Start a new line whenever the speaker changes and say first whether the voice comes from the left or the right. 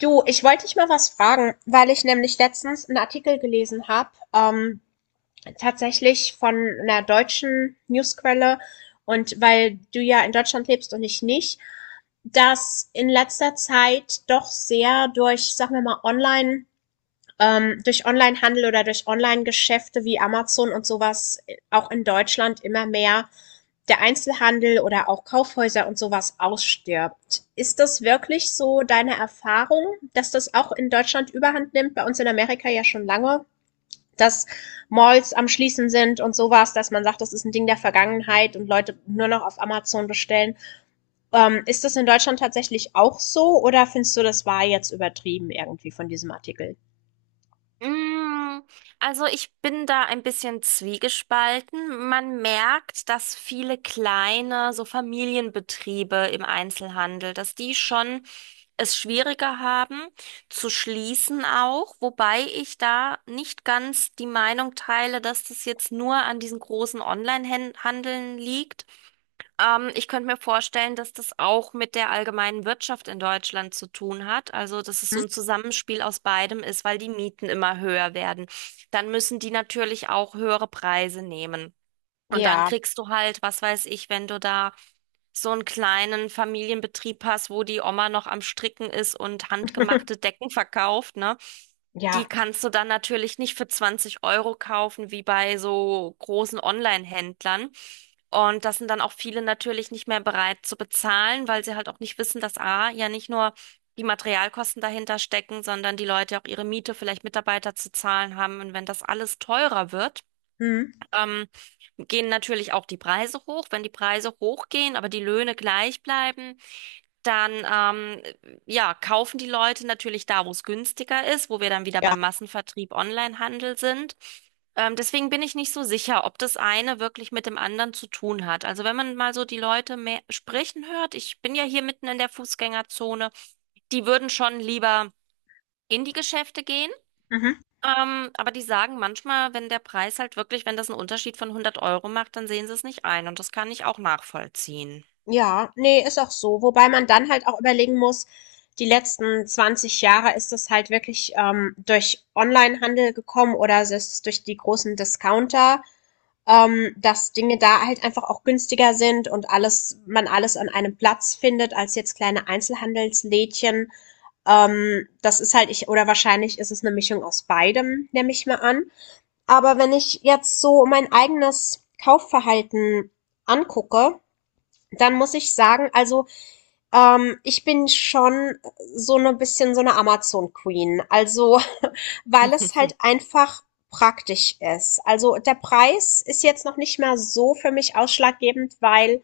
left: Du, ich wollte dich mal was fragen, weil ich nämlich letztens einen Artikel gelesen habe, tatsächlich von einer deutschen Newsquelle und weil du ja in Deutschland lebst und ich nicht, dass in letzter Zeit doch sehr durch, sagen wir mal, Online durch Onlinehandel oder durch Onlinegeschäfte wie Amazon und sowas auch in Deutschland immer mehr der Einzelhandel oder auch Kaufhäuser und sowas ausstirbt. Ist das wirklich so deine Erfahrung, dass das auch in Deutschland überhand nimmt? Bei uns in Amerika ja schon lange, dass Malls am Schließen sind und sowas, dass man sagt, das ist ein Ding der Vergangenheit und Leute nur noch auf Amazon bestellen. Ist das in Deutschland tatsächlich auch so oder findest du, das war jetzt übertrieben irgendwie von diesem Artikel?
right: Mm, Also ich bin da ein bisschen zwiegespalten. Man merkt, dass viele kleine, so Familienbetriebe im Einzelhandel, dass die schon es schwieriger haben zu schließen auch, wobei ich da nicht ganz die Meinung teile, dass das jetzt nur an diesen großen Online-Handeln liegt. Ich könnte mir vorstellen, dass das auch mit der allgemeinen Wirtschaft in Deutschland zu tun hat. Also, dass es so
left: Hm?
right: ein Zusammenspiel aus beidem ist, weil die Mieten immer höher werden. Dann müssen die natürlich auch höhere Preise nehmen. Und dann
left: Ja,
right: kriegst du halt, was weiß ich, wenn du da so einen kleinen Familienbetrieb hast, wo die Oma noch am Stricken ist und handgemachte Decken verkauft, ne? Die
left: ja,
right: kannst du dann natürlich nicht für 20 € kaufen, wie bei so großen Online-Händlern. Und das sind dann auch viele natürlich nicht mehr bereit zu bezahlen, weil sie halt auch nicht wissen, dass A, ja nicht nur die Materialkosten dahinter stecken, sondern die Leute auch ihre Miete, vielleicht Mitarbeiter zu zahlen haben. Und wenn das alles teurer wird,
left: hm?
right: ähm, gehen natürlich auch die Preise hoch. Wenn die Preise hochgehen, aber die Löhne gleich bleiben, dann ja, kaufen die Leute natürlich da, wo es günstiger ist, wo wir dann wieder
left: Ja.
right: beim Massenvertrieb Onlinehandel sind. Deswegen bin ich nicht so sicher, ob das eine wirklich mit dem anderen zu tun hat. Also wenn man mal so die Leute mehr sprechen hört, ich bin ja hier mitten in der Fußgängerzone, die würden schon lieber in die Geschäfte gehen.
left: Mhm.
right: Aber die sagen manchmal, wenn der Preis halt wirklich, wenn das einen Unterschied von 100 € macht, dann sehen sie es nicht ein. Und das kann ich auch nachvollziehen.
left: Ja, nee, ist auch so. Wobei man dann halt auch überlegen muss, die letzten 20 Jahre ist das halt wirklich durch Onlinehandel gekommen oder es ist durch die großen Discounter, dass Dinge da halt einfach auch günstiger sind und alles, man alles an einem Platz findet, als jetzt kleine Einzelhandelslädchen. Das ist halt ich, oder wahrscheinlich ist es eine Mischung aus beidem, nehme ich mal an. Aber wenn ich jetzt so mein eigenes Kaufverhalten angucke, dann muss ich sagen, also ich bin schon so 'ne bisschen so 'ne Amazon Queen, also, weil es halt einfach praktisch ist. Also, der Preis ist jetzt noch nicht mehr so für mich ausschlaggebend, weil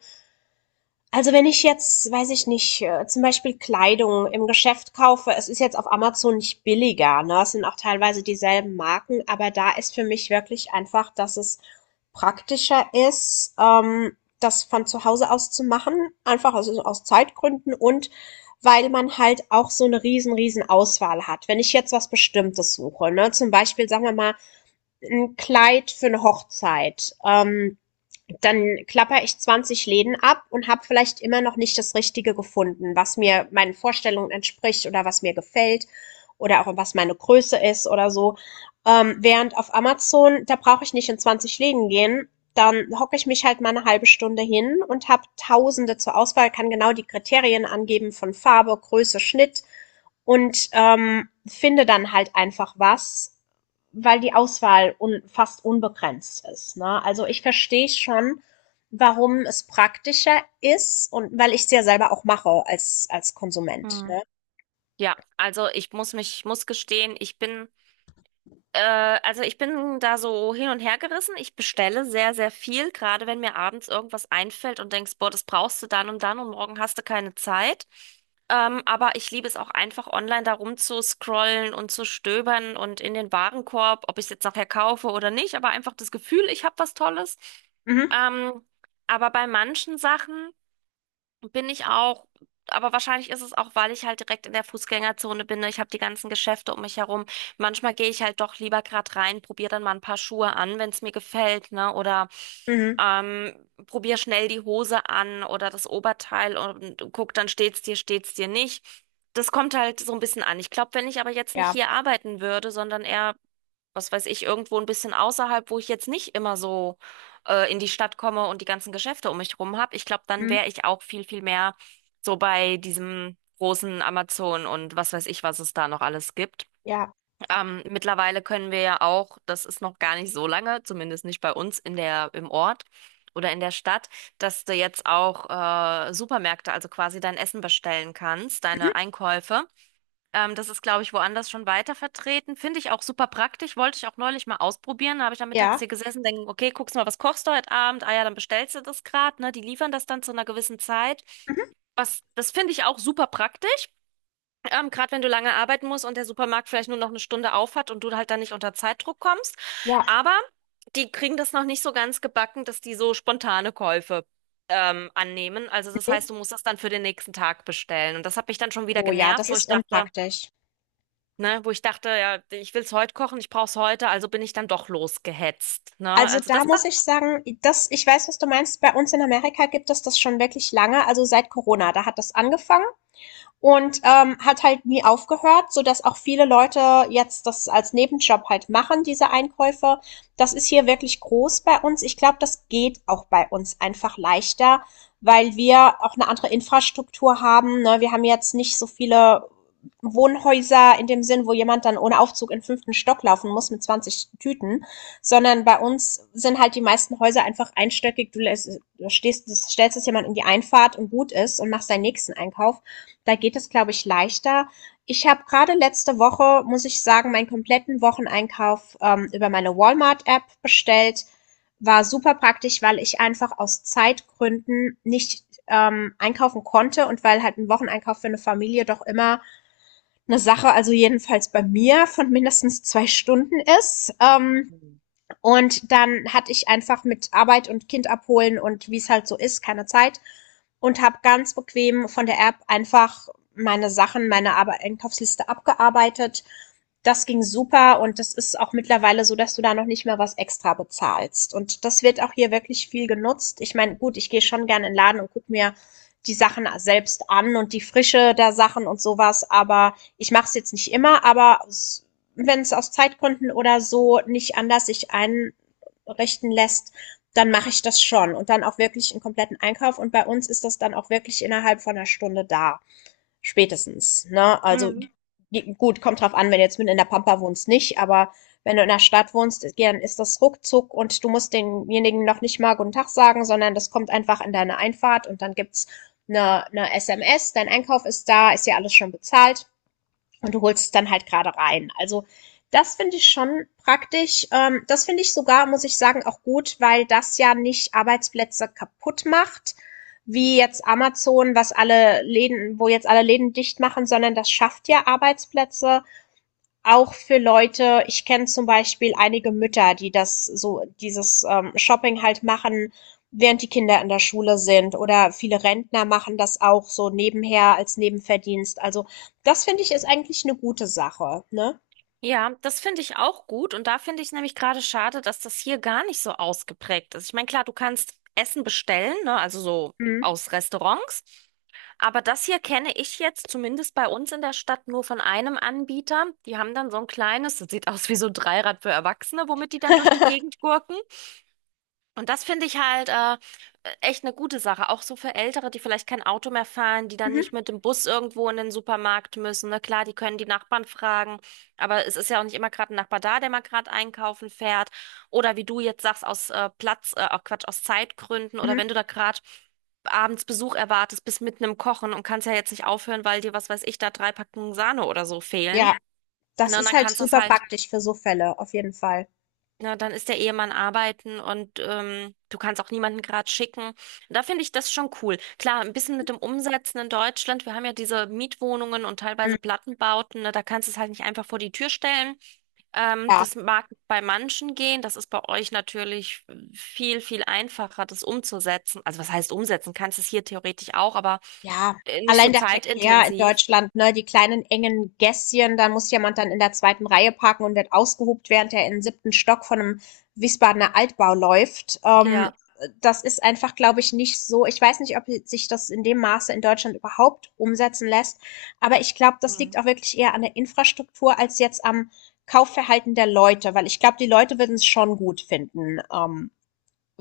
left: also wenn ich jetzt, weiß ich nicht, zum Beispiel Kleidung im Geschäft kaufe, es ist jetzt auf Amazon nicht billiger, ne? Es sind auch teilweise dieselben Marken, aber da ist für mich wirklich einfach, dass es praktischer ist, das von zu Hause aus zu machen, einfach aus Zeitgründen und weil man halt auch so eine riesen, riesen Auswahl hat. Wenn ich jetzt was Bestimmtes suche, ne? Zum Beispiel, sagen wir mal, ein Kleid für eine Hochzeit. Dann klapper ich 20 Läden ab und habe vielleicht immer noch nicht das Richtige gefunden, was mir meinen Vorstellungen entspricht oder was mir gefällt oder auch was meine Größe ist oder so. Während auf Amazon, da brauche ich nicht in 20 Läden gehen. Dann hocke ich mich halt mal eine halbe Stunde hin und habe Tausende zur Auswahl, kann genau die Kriterien angeben von Farbe, Größe, Schnitt und finde dann halt einfach was, weil die Auswahl un fast unbegrenzt ist. Ne? Also ich verstehe schon, warum es praktischer ist und weil ich es ja selber auch mache als Konsument.
right: Hm.
left: Ne?
right: Ja, also muss gestehen, ich bin Äh, also ich bin da so hin und her gerissen. Ich bestelle sehr, sehr viel, gerade wenn mir abends irgendwas einfällt und denkst, boah, das brauchst du dann und dann und morgen hast du keine Zeit. Aber ich liebe es auch einfach online da rumzuscrollen und zu stöbern und in den Warenkorb, ob ich es jetzt nachher kaufe oder nicht, aber einfach das Gefühl, ich habe was Tolles.
left: Mhm,
right: Ähm, aber bei manchen Sachen. Bin ich auch, aber wahrscheinlich ist es auch, weil ich halt direkt in der Fußgängerzone bin, ne? Ich habe die ganzen Geschäfte um mich herum. Manchmal gehe ich halt doch lieber gerade rein, probiere dann mal ein paar Schuhe an, wenn es mir gefällt, ne? Oder
left: mhm,
right: ähm, probiere schnell die Hose an oder das Oberteil und guck, dann steht's dir nicht. Das kommt halt so ein bisschen an. Ich glaube, wenn ich aber jetzt nicht
left: ja,
right: hier arbeiten würde, sondern eher was weiß ich, irgendwo ein bisschen außerhalb, wo ich jetzt nicht immer so in die Stadt komme und die ganzen Geschäfte um mich rum habe. Ich glaube, dann
left: mhm,
right: wäre ich auch viel, viel mehr so bei diesem großen Amazon und was weiß ich, was es da noch alles gibt.
left: ja,
right: Mittlerweile können wir ja auch, das ist noch gar nicht so lange, zumindest nicht bei uns im Ort oder in der Stadt, dass du jetzt auch Supermärkte, also quasi dein Essen bestellen kannst,
left: mhm,
right: deine Einkäufe. Das ist, glaube ich, woanders schon weiter vertreten. Finde ich auch super praktisch. Wollte ich auch neulich mal ausprobieren. Da habe ich am Mittags
left: ja,
right: hier gesessen, denke, okay, guckst mal, was kochst du heute Abend? Ah ja, dann bestellst du das gerade, ne? Die liefern das dann zu einer gewissen Zeit.
left: mhm,
right: Was, das finde ich auch super praktisch. Gerade wenn du lange arbeiten musst und der Supermarkt vielleicht nur noch eine Stunde auf hat und du halt dann nicht unter Zeitdruck kommst.
left: ja.
right: Aber die kriegen das noch nicht so ganz gebacken, dass die so spontane Käufe annehmen. Also das heißt,
left: Nee.
right: du musst das dann für den nächsten Tag bestellen. Und das hat mich dann schon wieder
left: Oh ja,
right: genervt,
left: das
right: wo ich
left: ist
right: dachte,
left: unpraktisch.
right: ne, wo ich dachte, ja, ich will es heute kochen, ich brauche es heute, also bin ich dann doch losgehetzt, ne?
left: Also
right: Also
left: da
right: das, das,
left: muss ich sagen, das, ich weiß, was du meinst. Bei uns in Amerika gibt es das schon wirklich lange. Also seit Corona, da hat das angefangen. Und hat halt nie aufgehört, so dass auch viele Leute jetzt das als Nebenjob halt machen, diese Einkäufe. Das ist hier wirklich groß bei uns. Ich glaube, das geht auch bei uns einfach leichter, weil wir auch eine andere Infrastruktur haben. Ne? Wir haben jetzt nicht so viele Wohnhäuser in dem Sinn, wo jemand dann ohne Aufzug in den fünften Stock laufen muss mit 20 Tüten, sondern bei uns sind halt die meisten Häuser einfach einstöckig. Stellst es jemand in die Einfahrt und gut ist und machst deinen nächsten Einkauf. Da geht es, glaube ich, leichter. Ich habe gerade letzte Woche, muss ich sagen, meinen kompletten Wocheneinkauf über meine Walmart-App bestellt. War super praktisch, weil ich einfach aus Zeitgründen nicht einkaufen konnte und weil halt ein Wocheneinkauf für eine Familie doch immer eine Sache, also jedenfalls bei mir, von mindestens 2 Stunden ist. Und dann hatte ich einfach mit Arbeit und Kind abholen und wie es halt so ist, keine Zeit. Und habe ganz bequem von der App einfach meine Einkaufsliste abgearbeitet. Das ging super und das ist auch mittlerweile so, dass du da noch nicht mehr was extra bezahlst. Und das wird auch hier wirklich viel genutzt. Ich meine, gut, ich gehe schon gerne in den Laden und guck mir die Sachen selbst an und die Frische der Sachen und sowas, aber ich mache es jetzt nicht immer, aber wenn es aus Zeitgründen oder so nicht anders sich einrichten lässt, dann mache ich das schon und dann auch wirklich einen kompletten Einkauf. Und bei uns ist das dann auch wirklich innerhalb von einer Stunde da, spätestens. Ne? Also
right: mhm.
left: gut, kommt drauf an, wenn du jetzt mit in der Pampa wohnst, nicht, aber wenn du in der Stadt wohnst, dann ist das ruckzuck und du musst denjenigen noch nicht mal guten Tag sagen, sondern das kommt einfach in deine Einfahrt und dann gibt's eine SMS, dein Einkauf ist da, ist ja alles schon bezahlt und du holst es dann halt gerade rein. Also das finde ich schon praktisch. Das finde ich sogar, muss ich sagen, auch gut, weil das ja nicht Arbeitsplätze kaputt macht, wie jetzt Amazon, was alle Läden, wo jetzt alle Läden dicht machen, sondern das schafft ja Arbeitsplätze auch für Leute ich kenne zum Beispiel einige Mütter, die das so dieses, Shopping halt machen, während die Kinder in der Schule sind, oder viele Rentner machen das auch so nebenher als Nebenverdienst. Also, das finde ich ist eigentlich eine gute Sache, ne?
right: Ja, das finde ich auch gut. Und da finde ich nämlich gerade schade, dass das hier gar nicht so ausgeprägt ist. Ich meine, klar, du kannst Essen bestellen, ne? Also so
left: Mhm.
right: aus Restaurants. Aber das hier kenne ich jetzt zumindest bei uns in der Stadt nur von einem Anbieter. Die haben dann so ein kleines, das sieht aus wie so ein Dreirad für Erwachsene, womit die dann durch die Gegend gurken. Und das finde ich halt echt eine gute Sache, auch so für Ältere, die vielleicht kein Auto mehr fahren, die dann
left: Mhm,
right: nicht mit dem Bus irgendwo in den Supermarkt müssen, ne? Klar, die können die Nachbarn fragen, aber es ist ja auch nicht immer gerade ein Nachbar da, der mal gerade einkaufen fährt. Oder wie du jetzt sagst, aus Platz, auch Quatsch, aus Zeitgründen oder
left: mhm.
right: wenn du da gerade abends Besuch erwartest, bist mitten im Kochen und kannst ja jetzt nicht aufhören, weil dir, was weiß ich, da drei Packungen Sahne oder so
left: Ja,
right: fehlen.
left: das
right: Ne? Und
left: ist
right: dann
left: halt
right: kannst du das
left: super
right: halt,
left: praktisch für so Fälle, auf jeden Fall.
right: na, dann ist der Ehemann arbeiten und du kannst auch niemanden gerade schicken. Da finde ich das schon cool. Klar, ein bisschen mit dem Umsetzen in Deutschland. Wir haben ja diese Mietwohnungen und
left: Mhm,
right: teilweise Plattenbauten, ne? Da kannst du es halt nicht einfach vor die Tür stellen.
left: ja.
right: Das mag bei manchen gehen. Das ist bei euch natürlich viel, viel einfacher, das umzusetzen. Also was heißt umsetzen? Kannst es hier theoretisch auch, aber
left: Ja,
right: nicht so
left: allein der Verkehr in
right: zeitintensiv.
left: Deutschland, ne, die kleinen engen Gässchen, da muss jemand dann in der zweiten Reihe parken und wird ausgehupt, während er in den siebten Stock von einem Wiesbadener Altbau läuft.
right: Ja.
left: Das ist einfach, glaube ich, nicht so. Ich weiß nicht, ob sich das in dem Maße in Deutschland überhaupt umsetzen lässt, aber ich glaube, das
right: Hm.
left: liegt auch wirklich eher an der Infrastruktur als jetzt am Kaufverhalten der Leute, weil ich glaube, die Leute würden es schon gut finden.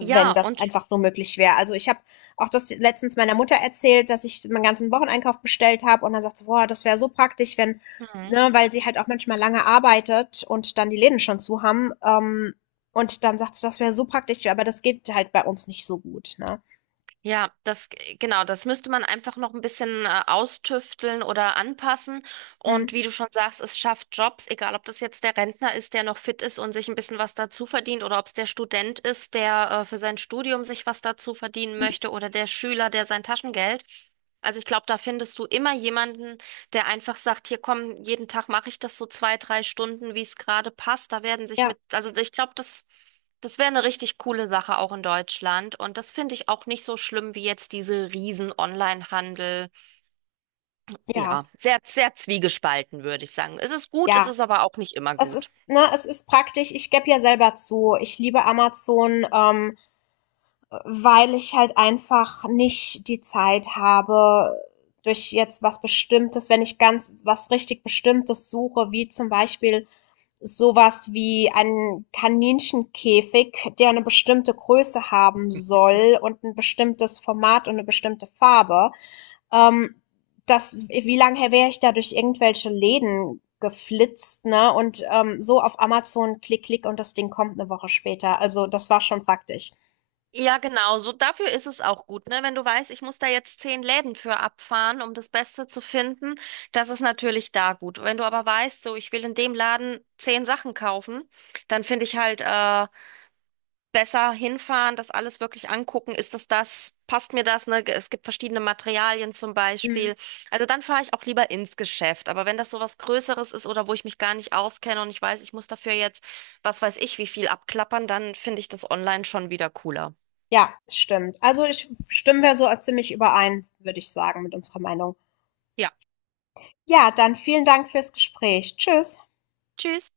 right: Ja,
left: das
right: und
left: einfach so möglich wäre. Also ich habe auch das letztens meiner Mutter erzählt, dass ich meinen ganzen Wocheneinkauf bestellt habe und dann sagt sie, boah, das wäre so praktisch, wenn,
right: hm.
left: ne, weil sie halt auch manchmal lange arbeitet und dann die Läden schon zu haben. Und dann sagt sie, das wäre so praktisch, aber das geht halt bei uns nicht so gut. Ne?
right: Ja, das, genau, das müsste man einfach noch ein bisschen austüfteln oder anpassen.
left: Hm.
right: Und wie du schon sagst, es schafft Jobs, egal ob das jetzt der Rentner ist, der noch fit ist und sich ein bisschen was dazu verdient, oder ob es der Student ist, der für sein Studium sich was dazu verdienen möchte, oder der Schüler, der sein Taschengeld. Also ich glaube, da findest du immer jemanden, der einfach sagt, hier komm, jeden Tag mache ich das so 2, 3 Stunden, wie es gerade passt. Da werden sich
left: Ja,
right: mit, also ich glaube, das. Das wäre eine richtig coole Sache auch in Deutschland. Und das finde ich auch nicht so schlimm wie jetzt diese riesen Online-Handel.
left: ja,
right: Ja, sehr, sehr zwiegespalten, würde ich sagen. Es ist gut, es
left: ja.
right: ist aber auch nicht immer
left: Es
right: gut.
left: ist, ne, es ist praktisch. Ich gebe ja selber zu. Ich liebe Amazon. Weil ich halt einfach nicht die Zeit habe, durch jetzt was Bestimmtes, wenn ich ganz was richtig Bestimmtes suche, wie zum Beispiel sowas wie ein Kaninchenkäfig, der eine bestimmte Größe haben soll und ein bestimmtes Format und eine bestimmte Farbe. Ähm, Das, wie lange wäre ich da durch irgendwelche Läden geflitzt, ne? Und so auf Amazon klick, klick und das Ding kommt eine Woche später. Also das war schon praktisch.
right: Ja, genau. So dafür ist es auch gut, ne? Wenn du weißt, ich muss da jetzt 10 Läden für abfahren, um das Beste zu finden, das ist natürlich da gut. Wenn du aber weißt, so ich will in dem Laden 10 Sachen kaufen, dann finde ich halt besser hinfahren, das alles wirklich angucken. Ist das das? Passt mir das? Ne? Es gibt verschiedene Materialien zum
left: Mhm.
right: Beispiel. Also dann fahre ich auch lieber ins Geschäft. Aber wenn das so was Größeres ist oder wo ich mich gar nicht auskenne und ich weiß, ich muss dafür jetzt, was weiß ich, wie viel abklappern, dann finde ich das online schon wieder cooler.
left: Ja, stimmt. Also ich stimmen wir so ziemlich überein, würde ich sagen, mit unserer Meinung.
right: Ja.
left: Ja, dann vielen Dank fürs Gespräch. Tschüss.
right: Tschüss.